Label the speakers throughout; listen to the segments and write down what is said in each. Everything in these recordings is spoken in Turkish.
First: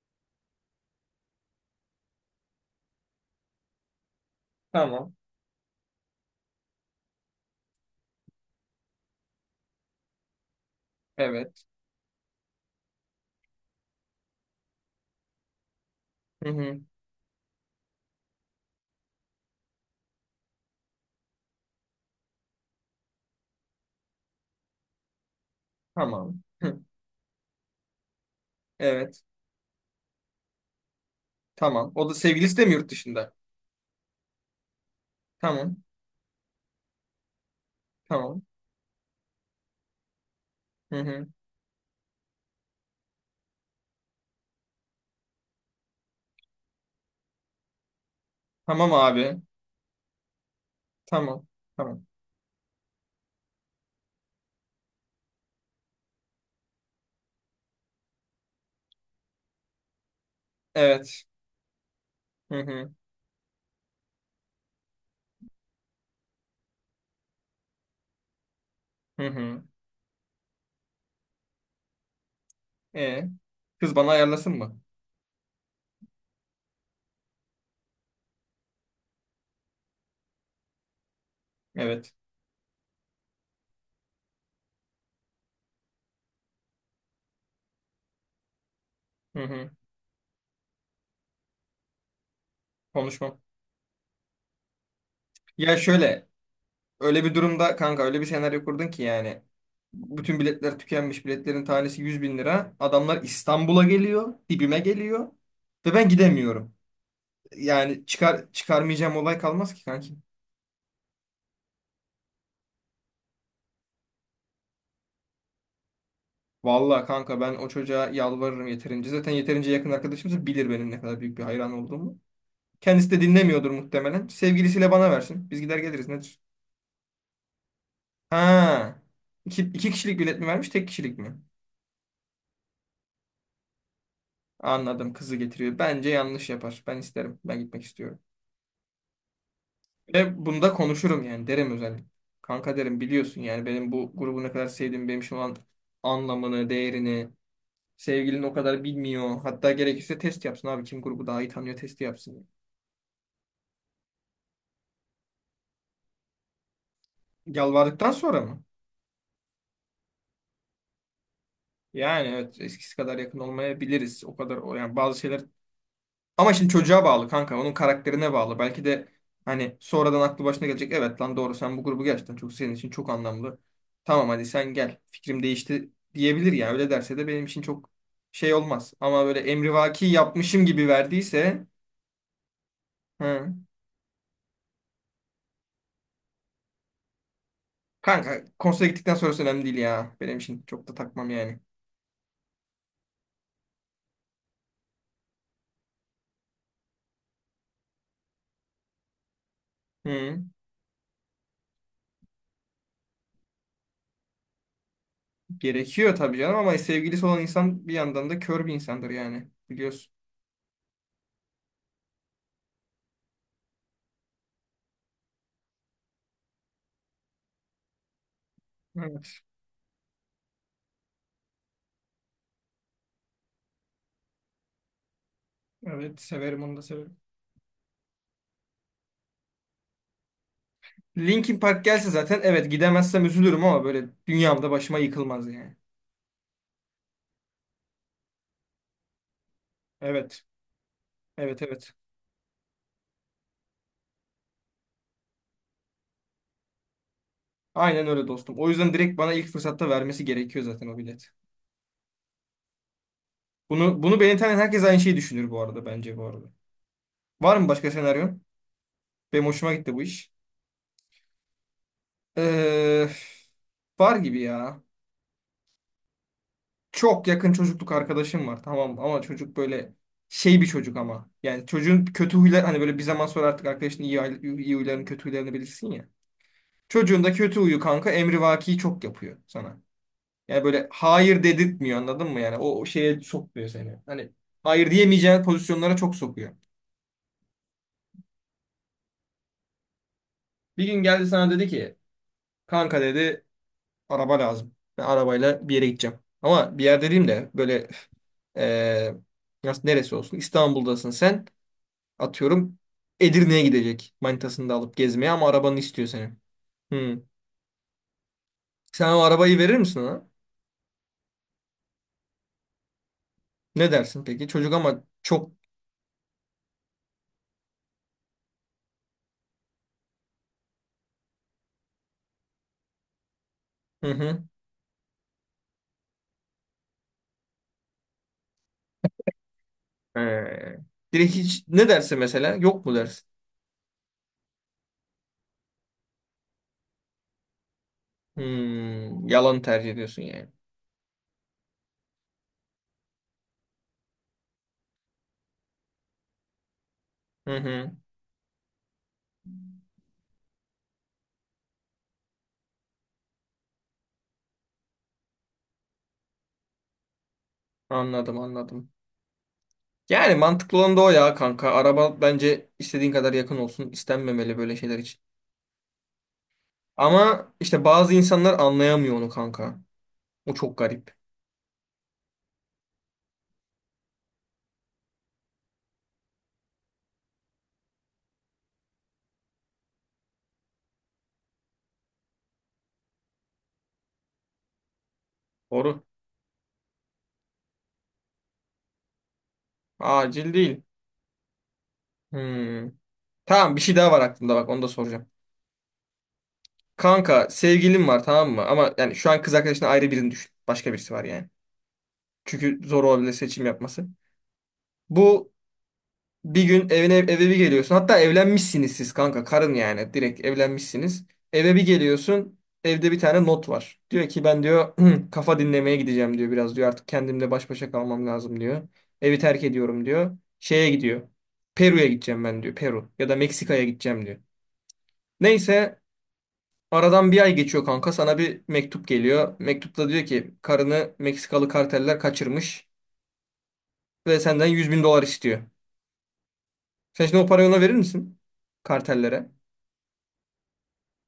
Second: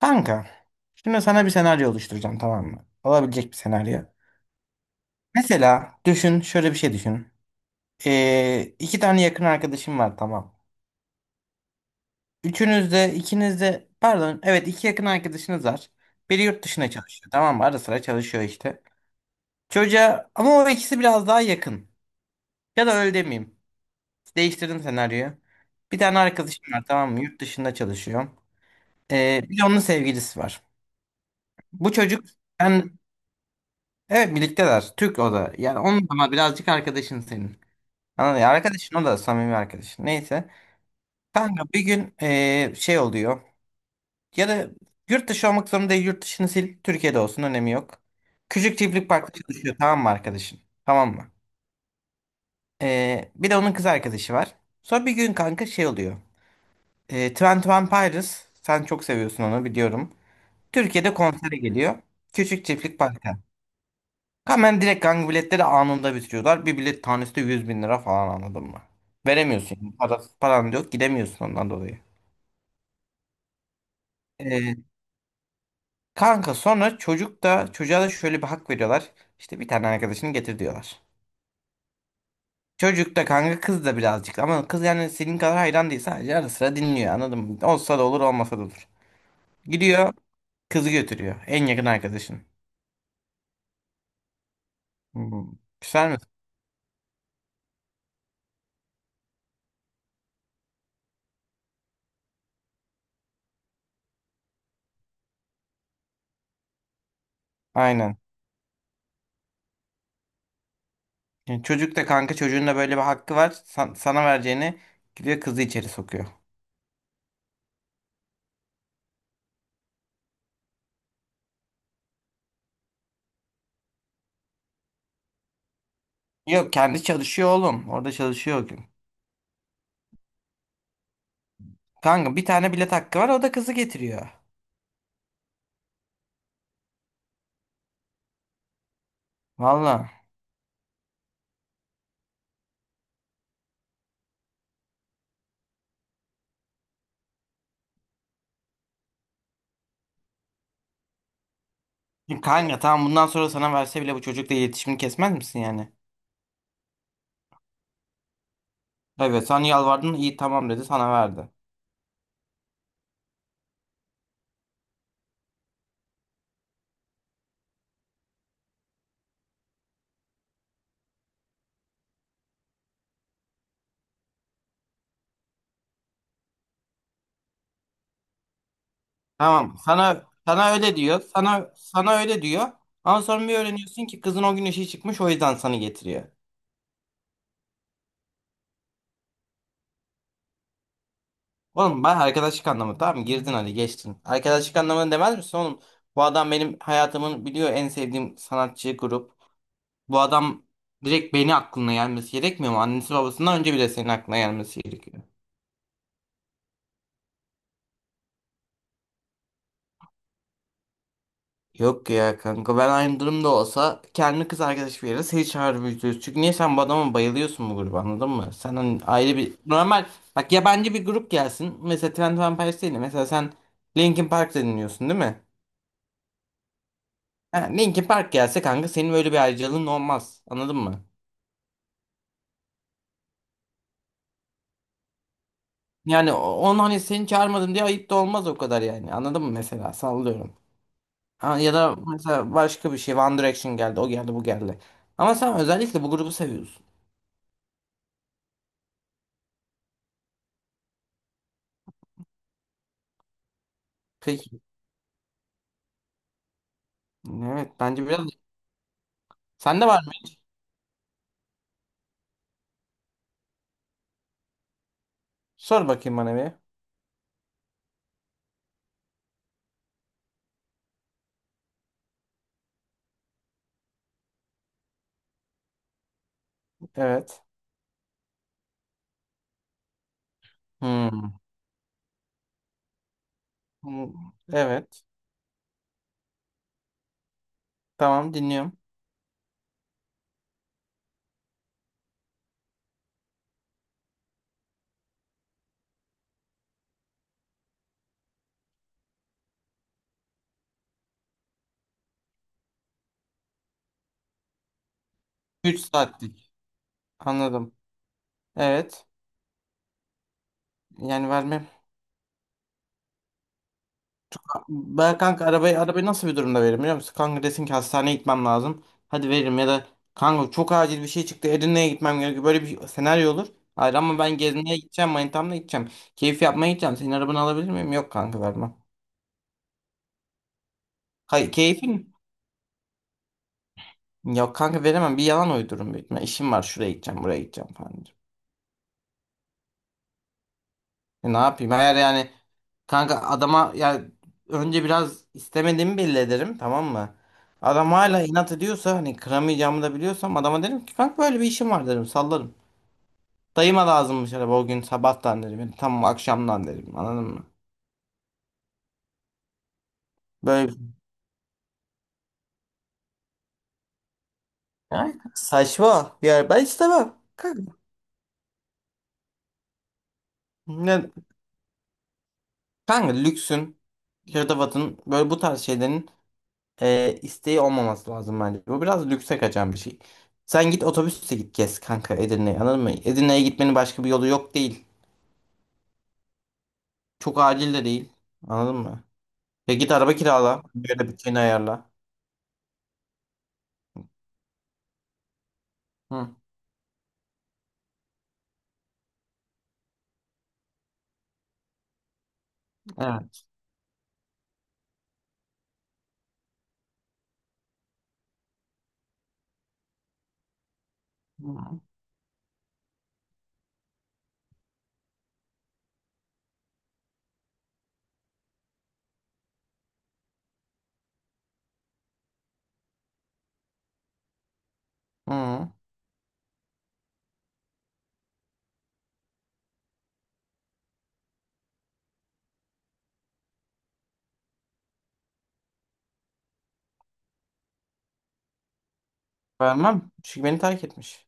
Speaker 1: Kanka, şimdi sana bir senaryo oluşturacağım tamam mı? Olabilecek bir senaryo.
Speaker 2: Tamam.
Speaker 1: Mesela düşün, şöyle bir şey düşün. İki tane yakın arkadaşım var tamam.
Speaker 2: Evet.
Speaker 1: Üçünüz de, ikiniz de, pardon, evet iki yakın arkadaşınız var. Biri
Speaker 2: Hı
Speaker 1: yurt
Speaker 2: hı.
Speaker 1: dışına çalışıyor tamam mı? Ara sıra çalışıyor işte. Çocuğa, ama o ikisi biraz daha yakın. Ya da öyle demeyeyim. Değiştirdim senaryoyu. Bir tane
Speaker 2: Tamam.
Speaker 1: arkadaşım
Speaker 2: Hı.
Speaker 1: var tamam mı? Yurt dışında çalışıyor.
Speaker 2: Evet.
Speaker 1: Bir de onun sevgilisi var. Bu
Speaker 2: Tamam. O da
Speaker 1: çocuk,
Speaker 2: sevgilisi de mi yurt
Speaker 1: ben
Speaker 2: dışında?
Speaker 1: evet birlikteler. Türk o da.
Speaker 2: Tamam.
Speaker 1: Yani onun ama birazcık arkadaşın senin. Anladın
Speaker 2: Tamam.
Speaker 1: ya? Arkadaşın o da samimi arkadaşın. Neyse.
Speaker 2: Hı hı.
Speaker 1: Kanka bir gün şey oluyor. Ya da yurt dışı olmak zorunda değil. Yurt dışını sil. Türkiye'de olsun. Önemi yok. Küçük
Speaker 2: Tamam
Speaker 1: çiftlik parkta
Speaker 2: abi.
Speaker 1: çalışıyor. Tamam mı arkadaşın? Tamam mı?
Speaker 2: Tamam. Tamam.
Speaker 1: Bir de onun kız arkadaşı var. Sonra bir gün kanka şey oluyor. Twenty One Pilots. Sen çok seviyorsun onu biliyorum. Türkiye'de
Speaker 2: Evet.
Speaker 1: konsere geliyor.
Speaker 2: Hı
Speaker 1: Küçük
Speaker 2: hı.
Speaker 1: çiftlik parkta. Hemen direkt kanka biletleri anında bitiriyorlar. Bir bilet tanesi de 100 bin lira falan anladın mı?
Speaker 2: Hı hı.
Speaker 1: Veremiyorsun yani. Paran da yok gidemiyorsun ondan dolayı.
Speaker 2: E, Kız bana ayarlasın
Speaker 1: Ee,
Speaker 2: mı?
Speaker 1: kanka sonra çocuk da çocuğa da şöyle bir hak veriyorlar. İşte bir tane arkadaşını getir diyorlar.
Speaker 2: Evet.
Speaker 1: Çocuk da kanka kız da birazcık ama kız yani senin kadar hayran değil sadece ara sıra dinliyor anladın mı? Olsa da olur olmasa da olur.
Speaker 2: Hı hı.
Speaker 1: Gidiyor kızı götürüyor en yakın arkadaşın.
Speaker 2: Konuşmam.
Speaker 1: Hmm.
Speaker 2: Ya
Speaker 1: Güzel mi?
Speaker 2: şöyle, öyle bir durumda kanka öyle bir senaryo kurdun ki yani bütün biletler tükenmiş. Biletlerin tanesi 100 bin lira. Adamlar İstanbul'a geliyor, dibime geliyor ve ben gidemiyorum. Yani
Speaker 1: Aynen.
Speaker 2: çıkar çıkarmayacağım olay kalmaz ki kanki.
Speaker 1: Yani çocuk da kanka çocuğun da böyle bir hakkı var. Sana vereceğini gidiyor kızı içeri sokuyor.
Speaker 2: Vallahi kanka ben o çocuğa yalvarırım yeterince. Zaten yeterince yakın arkadaşımız bilir benim ne kadar büyük bir hayran olduğumu. Kendisi de dinlemiyordur muhtemelen. Sevgilisiyle bana versin. Biz gider geliriz nedir?
Speaker 1: Yok kendi çalışıyor oğlum. Orada çalışıyor o gün.
Speaker 2: Ha. İki kişilik bilet mi vermiş, tek kişilik mi?
Speaker 1: Kanka bir tane bilet hakkı var o da kızı getiriyor.
Speaker 2: Anladım. Kızı getiriyor. Bence yanlış yapar. Ben isterim. Ben gitmek istiyorum.
Speaker 1: Valla.
Speaker 2: Ve bunda konuşurum yani. Derim özellikle. Kanka derim biliyorsun yani benim bu grubu ne kadar sevdiğimi, benim şu an anlamını, değerini sevgilin o kadar bilmiyor. Hatta gerekirse test yapsın abi. Kim grubu daha iyi tanıyor testi
Speaker 1: Şimdi
Speaker 2: yapsın.
Speaker 1: kanka tamam bundan sonra sana verse bile bu çocukla iletişimini kesmez misin yani?
Speaker 2: Yalvardıktan sonra mı?
Speaker 1: Evet sen yalvardın iyi tamam dedi sana verdi.
Speaker 2: Yani evet eskisi kadar yakın olmayabiliriz. O kadar o yani bazı şeyler ama şimdi çocuğa bağlı kanka. Onun karakterine bağlı. Belki de hani sonradan aklı başına gelecek. Evet lan doğru sen bu grubu gerçekten çok senin için çok anlamlı. Tamam hadi sen gel. Fikrim değişti diyebilir ya. Öyle derse de benim için çok şey olmaz. Ama böyle
Speaker 1: Tamam
Speaker 2: emrivaki
Speaker 1: sana
Speaker 2: yapmışım
Speaker 1: sana
Speaker 2: gibi
Speaker 1: öyle diyor.
Speaker 2: verdiyse
Speaker 1: Sana öyle diyor. Ama sonra bir
Speaker 2: hı.
Speaker 1: öğreniyorsun ki kızın o gün işi çıkmış o yüzden sana getiriyor.
Speaker 2: Kanka konsere gittikten sonrası önemli değil ya. Benim için çok da takmam yani.
Speaker 1: Oğlum ben arkadaşlık anlamı tamam mı? Girdin hadi geçtin. Arkadaşlık anlamını demez misin oğlum? Bu adam benim hayatımın biliyor en sevdiğim sanatçı grup. Bu
Speaker 2: Hı.
Speaker 1: adam direkt beni aklına gelmesi gerekmiyor mu? Annesi babasından önce bile senin aklına gelmesi gerekiyor.
Speaker 2: Gerekiyor tabii canım ama sevgilisi olan insan bir yandan da kör bir insandır yani. Biliyorsun.
Speaker 1: Yok ya kanka ben aynı durumda olsa kendi kız arkadaş bir yere seni çağırıp üzülürüz. Çünkü niye sen bu adama bayılıyorsun bu gruba anladın mı? Sen hani ayrı
Speaker 2: Evet.
Speaker 1: bir normal bak yabancı bir grup gelsin. Mesela Twenty One Pilots değil de mesela sen Linkin Park dinliyorsun değil mi?
Speaker 2: Evet severim onu da severim.
Speaker 1: Ha, Linkin Park gelse kanka senin böyle bir ayrıcalığın olmaz anladın mı?
Speaker 2: Linkin Park gelse zaten evet gidemezsem üzülürüm ama böyle dünyamda başıma yıkılmaz yani.
Speaker 1: Yani onu hani seni çağırmadım diye ayıp da olmaz o kadar yani anladın mı mesela
Speaker 2: Evet.
Speaker 1: sallıyorum. Ha,
Speaker 2: Evet
Speaker 1: ya
Speaker 2: evet.
Speaker 1: da mesela başka bir şey One Direction geldi o geldi bu geldi. Ama sen özellikle bu grubu seviyorsun.
Speaker 2: Aynen öyle dostum. O yüzden direkt bana ilk fırsatta vermesi gerekiyor zaten o bilet. Bunu beni tanıyan
Speaker 1: Peki.
Speaker 2: herkes aynı şeyi düşünür bu arada bence bu arada. Var mı
Speaker 1: Evet
Speaker 2: başka
Speaker 1: bence biraz.
Speaker 2: senaryon? Benim hoşuma
Speaker 1: Sende
Speaker 2: gitti
Speaker 1: var
Speaker 2: bu
Speaker 1: mı?
Speaker 2: iş. Ee, Var gibi ya.
Speaker 1: Sor bakayım bana bir.
Speaker 2: Çok yakın çocukluk arkadaşım var tamam mı? Ama çocuk böyle şey bir çocuk ama. Yani çocuğun kötü huylar hani böyle bir zaman sonra artık arkadaşın iyi, iyi huylarını kötü huylarını bilirsin ya. Çocuğun da
Speaker 1: Evet.
Speaker 2: kötü huyu kanka emrivaki çok yapıyor sana. Yani böyle
Speaker 1: Hmm.
Speaker 2: hayır dedirtmiyor anladın mı yani o şeye sokmuyor seni.
Speaker 1: Hmm.
Speaker 2: Hani hayır
Speaker 1: Evet.
Speaker 2: diyemeyeceğin pozisyonlara çok sokuyor.
Speaker 1: Tamam dinliyorum.
Speaker 2: Bir gün geldi sana dedi ki kanka dedi araba lazım. Ben arabayla bir yere gideceğim. Ama bir yer dediğim de böyle eee, nasıl neresi olsun, İstanbul'dasın sen. Atıyorum Edirne'ye gidecek manitasını da alıp gezmeye ama arabanı
Speaker 1: 3
Speaker 2: istiyor senin.
Speaker 1: saatlik.
Speaker 2: Hmm.
Speaker 1: Anladım. Evet.
Speaker 2: Sen o arabayı verir misin ona?
Speaker 1: Yani vermem.
Speaker 2: Ne dersin peki? Çocuk ama
Speaker 1: Ben kanka
Speaker 2: çok...
Speaker 1: arabayı, arabayı nasıl bir durumda veririm biliyor musun? Kanka desin ki hastaneye gitmem lazım. Hadi veririm ya da kanka çok acil bir şey çıktı Edirne'ye gitmem gerekiyor. Böyle bir senaryo olur. Hayır
Speaker 2: Hı
Speaker 1: ama ben
Speaker 2: hı.
Speaker 1: gezmeye gideceğim manitamla gideceğim. Keyif yapmaya gideceğim. Senin arabanı alabilir miyim? Yok kanka vermem.
Speaker 2: Ee, Direkt
Speaker 1: Kay
Speaker 2: hiç ne
Speaker 1: keyfin?
Speaker 2: derse mesela yok mu dersin?
Speaker 1: Yok kanka veremem. Bir yalan uydururum büyük ihtimalle. İşim var şuraya gideceğim buraya gideceğim falan.
Speaker 2: Hmm, yalan tercih ediyorsun yani.
Speaker 1: Ne yapayım? Eğer yani kanka adama ya önce biraz istemediğimi belli ederim tamam mı?
Speaker 2: Hı hı.
Speaker 1: Adam hala inat ediyorsa hani kıramayacağımı da biliyorsam adama derim ki kanka böyle bir işim var derim sallarım. Dayıma lazımmış araba o gün sabahtan derim. Yani tam akşamdan derim anladın mı?
Speaker 2: Anladım, anladım. Yani
Speaker 1: Böyle bir-
Speaker 2: mantıklı olan da o ya kanka. Araba bence istediğin kadar yakın olsun, İstenmemeli böyle şeyler
Speaker 1: Ya,
Speaker 2: için.
Speaker 1: saçma bir yer ben istemem.
Speaker 2: Ama
Speaker 1: Kanka,
Speaker 2: işte bazı insanlar anlayamıyor onu kanka. O çok
Speaker 1: ne,
Speaker 2: garip.
Speaker 1: kanka lüksün, hırdavatın böyle bu tarz şeylerin isteği olmaması lazım bence. Bu biraz lükse kaçan bir şey. Sen git otobüsle git gez kanka Edirne'ye anladın mı? Edirne'ye gitmenin başka bir yolu yok değil.
Speaker 2: Doğru.
Speaker 1: Çok acil de değil. Anladın mı? Ya git araba
Speaker 2: Acil
Speaker 1: kirala.
Speaker 2: değil.
Speaker 1: Böyle bütçeni ayarla.
Speaker 2: Hmm. Tamam, bir şey daha var aklımda, bak onu da soracağım.
Speaker 1: Hı,
Speaker 2: Kanka sevgilin var tamam mı? Ama yani şu an kız arkadaşına ayrı birini düşün. Başka birisi var yani. Çünkü zor olabilir
Speaker 1: evet.
Speaker 2: seçim yapması. Bu bir gün evine, eve bir geliyorsun. Hatta evlenmişsiniz siz kanka, karın yani, direkt evlenmişsiniz. Eve
Speaker 1: Hı.
Speaker 2: bir geliyorsun. Evde bir tane not var. Diyor ki ben diyor kafa dinlemeye gideceğim diyor biraz diyor. Artık kendimle baş başa kalmam lazım diyor. Evi terk ediyorum diyor. Şeye gidiyor. Peru'ya gideceğim ben diyor. Peru ya da Meksika'ya gideceğim diyor.
Speaker 1: Hı.
Speaker 2: Neyse, aradan bir ay geçiyor kanka. Sana bir mektup geliyor. Mektupta diyor ki karını Meksikalı karteller kaçırmış ve senden 100 bin dolar istiyor. Sen şimdi o parayı ona verir misin? Kartellere.
Speaker 1: Vermem. Çünkü beni terk etmiş.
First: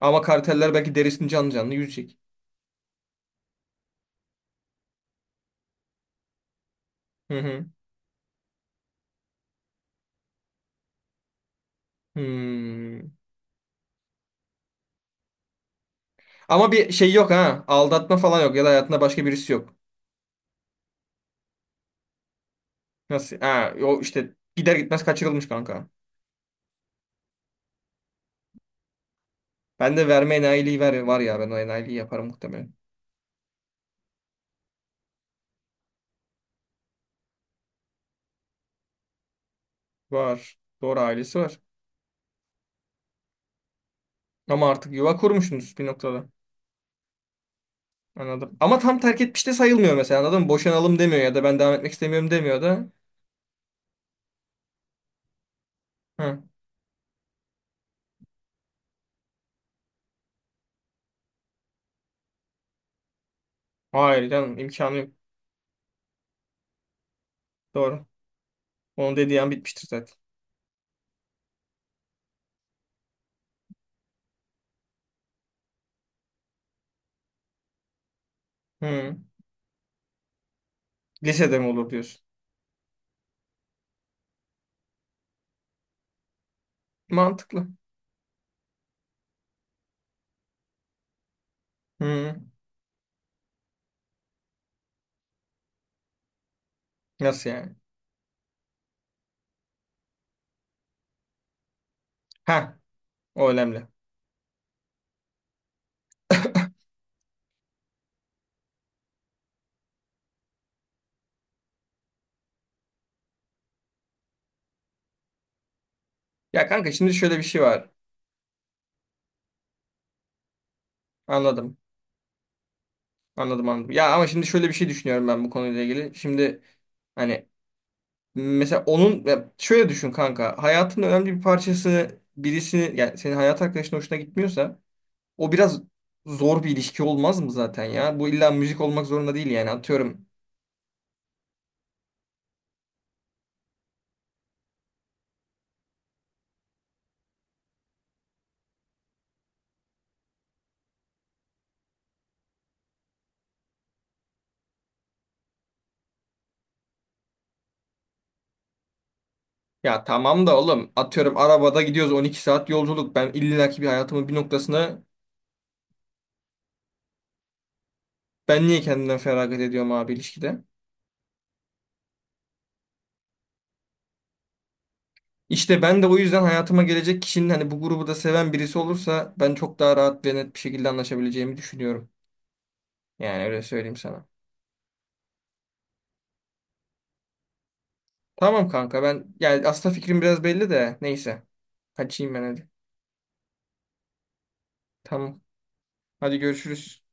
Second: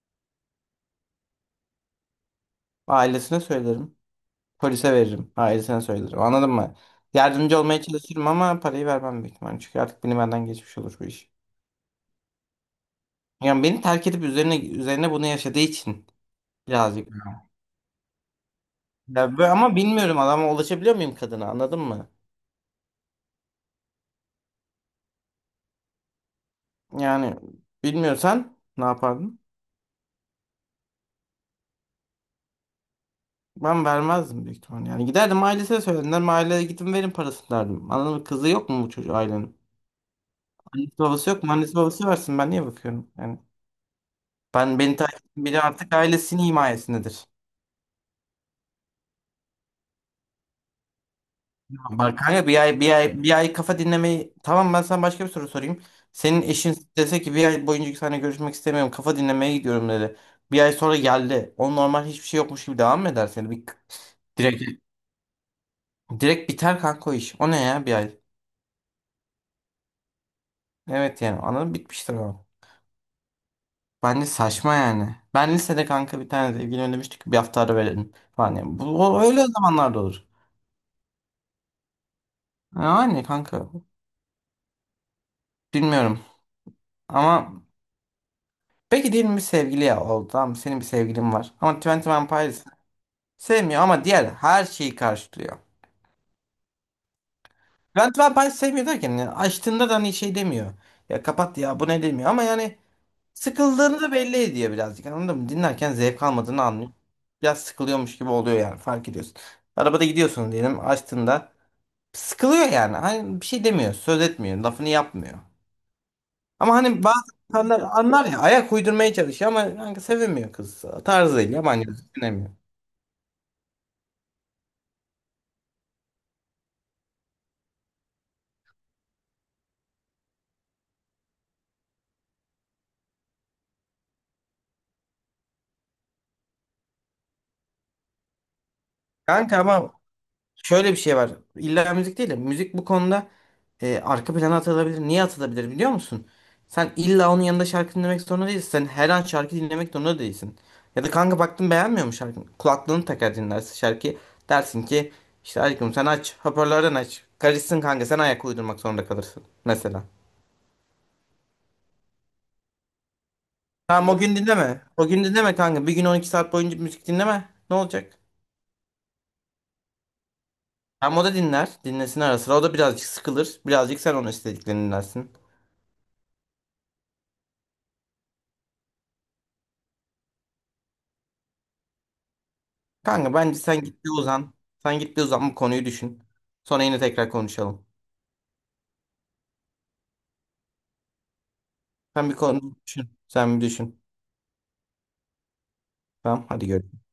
Speaker 2: Ama karteller belki derisini canlı canlı yüzecek.
Speaker 1: Ailesine söylerim. Polise veririm. Ailesine söylerim. Anladın mı?
Speaker 2: Hı
Speaker 1: Yardımcı
Speaker 2: hı.
Speaker 1: olmaya çalışırım ama parayı vermem büyük ihtimalle. Çünkü artık beni benden geçmiş olur bu iş.
Speaker 2: Hmm.
Speaker 1: Yani beni terk edip üzerine üzerine bunu yaşadığı için
Speaker 2: Ama bir
Speaker 1: birazcık
Speaker 2: şey yok ha. Aldatma falan yok ya da hayatında başka birisi yok.
Speaker 1: Ama bilmiyorum adama ulaşabiliyor muyum kadına anladın mı?
Speaker 2: Nasıl? Ha, o işte gider gitmez kaçırılmış kanka.
Speaker 1: Yani bilmiyorsan ne yapardın?
Speaker 2: Ben de verme enayiliği, ver, var ya ben o enayiliği yaparım muhtemelen.
Speaker 1: Ben vermezdim büyük ihtimal yani. Giderdim ailesine söylerdim. Derim, aileye gidin verin parasını derdim. Anladın mı? Kızı yok mu bu çocuğu ailenin?
Speaker 2: Var.
Speaker 1: Annesi
Speaker 2: Doğru,
Speaker 1: babası
Speaker 2: ailesi
Speaker 1: yok mu?
Speaker 2: var.
Speaker 1: Annesi babası versin ben niye bakıyorum? Yani
Speaker 2: Ama
Speaker 1: ben
Speaker 2: artık
Speaker 1: beni
Speaker 2: yuva
Speaker 1: takip eden biri
Speaker 2: kurmuşsunuz bir
Speaker 1: artık
Speaker 2: noktada.
Speaker 1: ailesinin himayesindedir.
Speaker 2: Anladım. Ama tam terk etmiş de sayılmıyor mesela anladın mı? Boşanalım demiyor ya da ben devam etmek
Speaker 1: Bak
Speaker 2: istemiyorum
Speaker 1: kanka bir
Speaker 2: demiyor
Speaker 1: ay
Speaker 2: da.
Speaker 1: bir ay bir ay kafa dinlemeyi tamam ben sana başka bir soru sorayım. Senin
Speaker 2: Hı.
Speaker 1: eşin dese ki bir ay boyunca seninle görüşmek istemiyorum kafa dinlemeye gidiyorum dedi. Bir ay sonra geldi. O normal hiçbir şey yokmuş gibi devam mı edersin? Yani bir,
Speaker 2: Hayır canım,
Speaker 1: direkt
Speaker 2: imkanı yok.
Speaker 1: direkt biter kanka o iş. O ne ya bir
Speaker 2: Doğru.
Speaker 1: ay?
Speaker 2: Onun dediği an bitmiştir zaten.
Speaker 1: Evet yani anladım bitmiştir o. Bence saçma yani. Ben lisede kanka bir tane sevgili ödemiştik bir hafta ara verelim falan. Yani bu
Speaker 2: Hı.
Speaker 1: öyle zamanlarda olur.
Speaker 2: Lisede mi olur diyorsun?
Speaker 1: Yani kanka bilmiyorum ama
Speaker 2: Mantıklı.
Speaker 1: peki diyelim bir sevgili oldu tamam mı? Senin bir sevgilin var. Ama Twenty One
Speaker 2: Hı.
Speaker 1: sevmiyor ama diğer her şeyi karşılıyor.
Speaker 2: Nasıl yani?
Speaker 1: Twenty One Pilots sevmiyor derken yani açtığında da hani şey demiyor. Ya kapat ya bu ne demiyor ama yani
Speaker 2: Ha, o önemli.
Speaker 1: sıkıldığını da belli ediyor birazcık anladın mı? Dinlerken zevk almadığını anlıyor. Biraz sıkılıyormuş gibi oluyor yani fark ediyorsun. Arabada gidiyorsun diyelim açtığında sıkılıyor yani. Hani bir şey demiyor, söz etmiyor, lafını yapmıyor.
Speaker 2: Ya
Speaker 1: Ama
Speaker 2: kanka
Speaker 1: hani
Speaker 2: şimdi
Speaker 1: bazı
Speaker 2: şöyle bir şey
Speaker 1: insanlar
Speaker 2: var.
Speaker 1: anlar ya ayak uydurmaya çalışıyor ama kanka sevemiyor kız. Tarzıyla
Speaker 2: Anladım.
Speaker 1: yabancı düşünemiyor.
Speaker 2: Anladım, anladım. Ya ama şimdi şöyle bir şey düşünüyorum ben bu konuyla ilgili. Şimdi hani mesela onun, ya şöyle düşün kanka. Hayatının önemli bir parçası birisi, yani senin hayat arkadaşın hoşuna gitmiyorsa o biraz zor bir ilişki olmaz mı zaten ya? Bu illa müzik olmak zorunda değil
Speaker 1: Kanka
Speaker 2: yani,
Speaker 1: ama
Speaker 2: atıyorum.
Speaker 1: şöyle bir şey var. İlla müzik değil de müzik bu konuda arka plana atılabilir. Niye atılabilir biliyor musun? Sen illa onun yanında şarkı dinlemek zorunda değilsin. Sen her an şarkı dinlemek zorunda değilsin. Ya da kanka baktın beğenmiyor mu şarkını? Kulaklığını takar dinlersin şarkıyı. Dersin ki işte aşkım sen aç. Hoparlörden aç. Karışsın kanka sen ayak uydurmak zorunda kalırsın. Mesela.
Speaker 2: Ya tamam da oğlum, atıyorum arabada gidiyoruz 12 saat yolculuk. Ben illaki bir
Speaker 1: Tamam o
Speaker 2: hayatımın bir
Speaker 1: gün dinleme.
Speaker 2: noktasına,
Speaker 1: O gün dinleme kanka. Bir gün 12 saat boyunca müzik dinleme. Ne olacak?
Speaker 2: ben niye kendimden feragat ediyorum abi ilişkide?
Speaker 1: Tamam o da dinler. Dinlesin ara sıra. O da birazcık sıkılır. Birazcık sen onun istediklerini dinlersin.
Speaker 2: İşte ben de o yüzden hayatıma gelecek kişinin hani bu grubu da seven birisi olursa ben çok daha rahat ve net bir şekilde anlaşabileceğimi düşünüyorum.
Speaker 1: Kanka
Speaker 2: Yani
Speaker 1: bence
Speaker 2: öyle
Speaker 1: sen
Speaker 2: söyleyeyim
Speaker 1: git bir
Speaker 2: sana.
Speaker 1: uzan. Sen git bir uzan bu konuyu düşün. Sonra yine tekrar konuşalım.
Speaker 2: Tamam kanka, ben yani aslında fikrim biraz belli de neyse.
Speaker 1: Sen bir
Speaker 2: Kaçayım ben hadi.
Speaker 1: konu düşün. Sen bir düşün.
Speaker 2: Tamam. Hadi
Speaker 1: Tamam hadi görüşürüz.
Speaker 2: görüşürüz.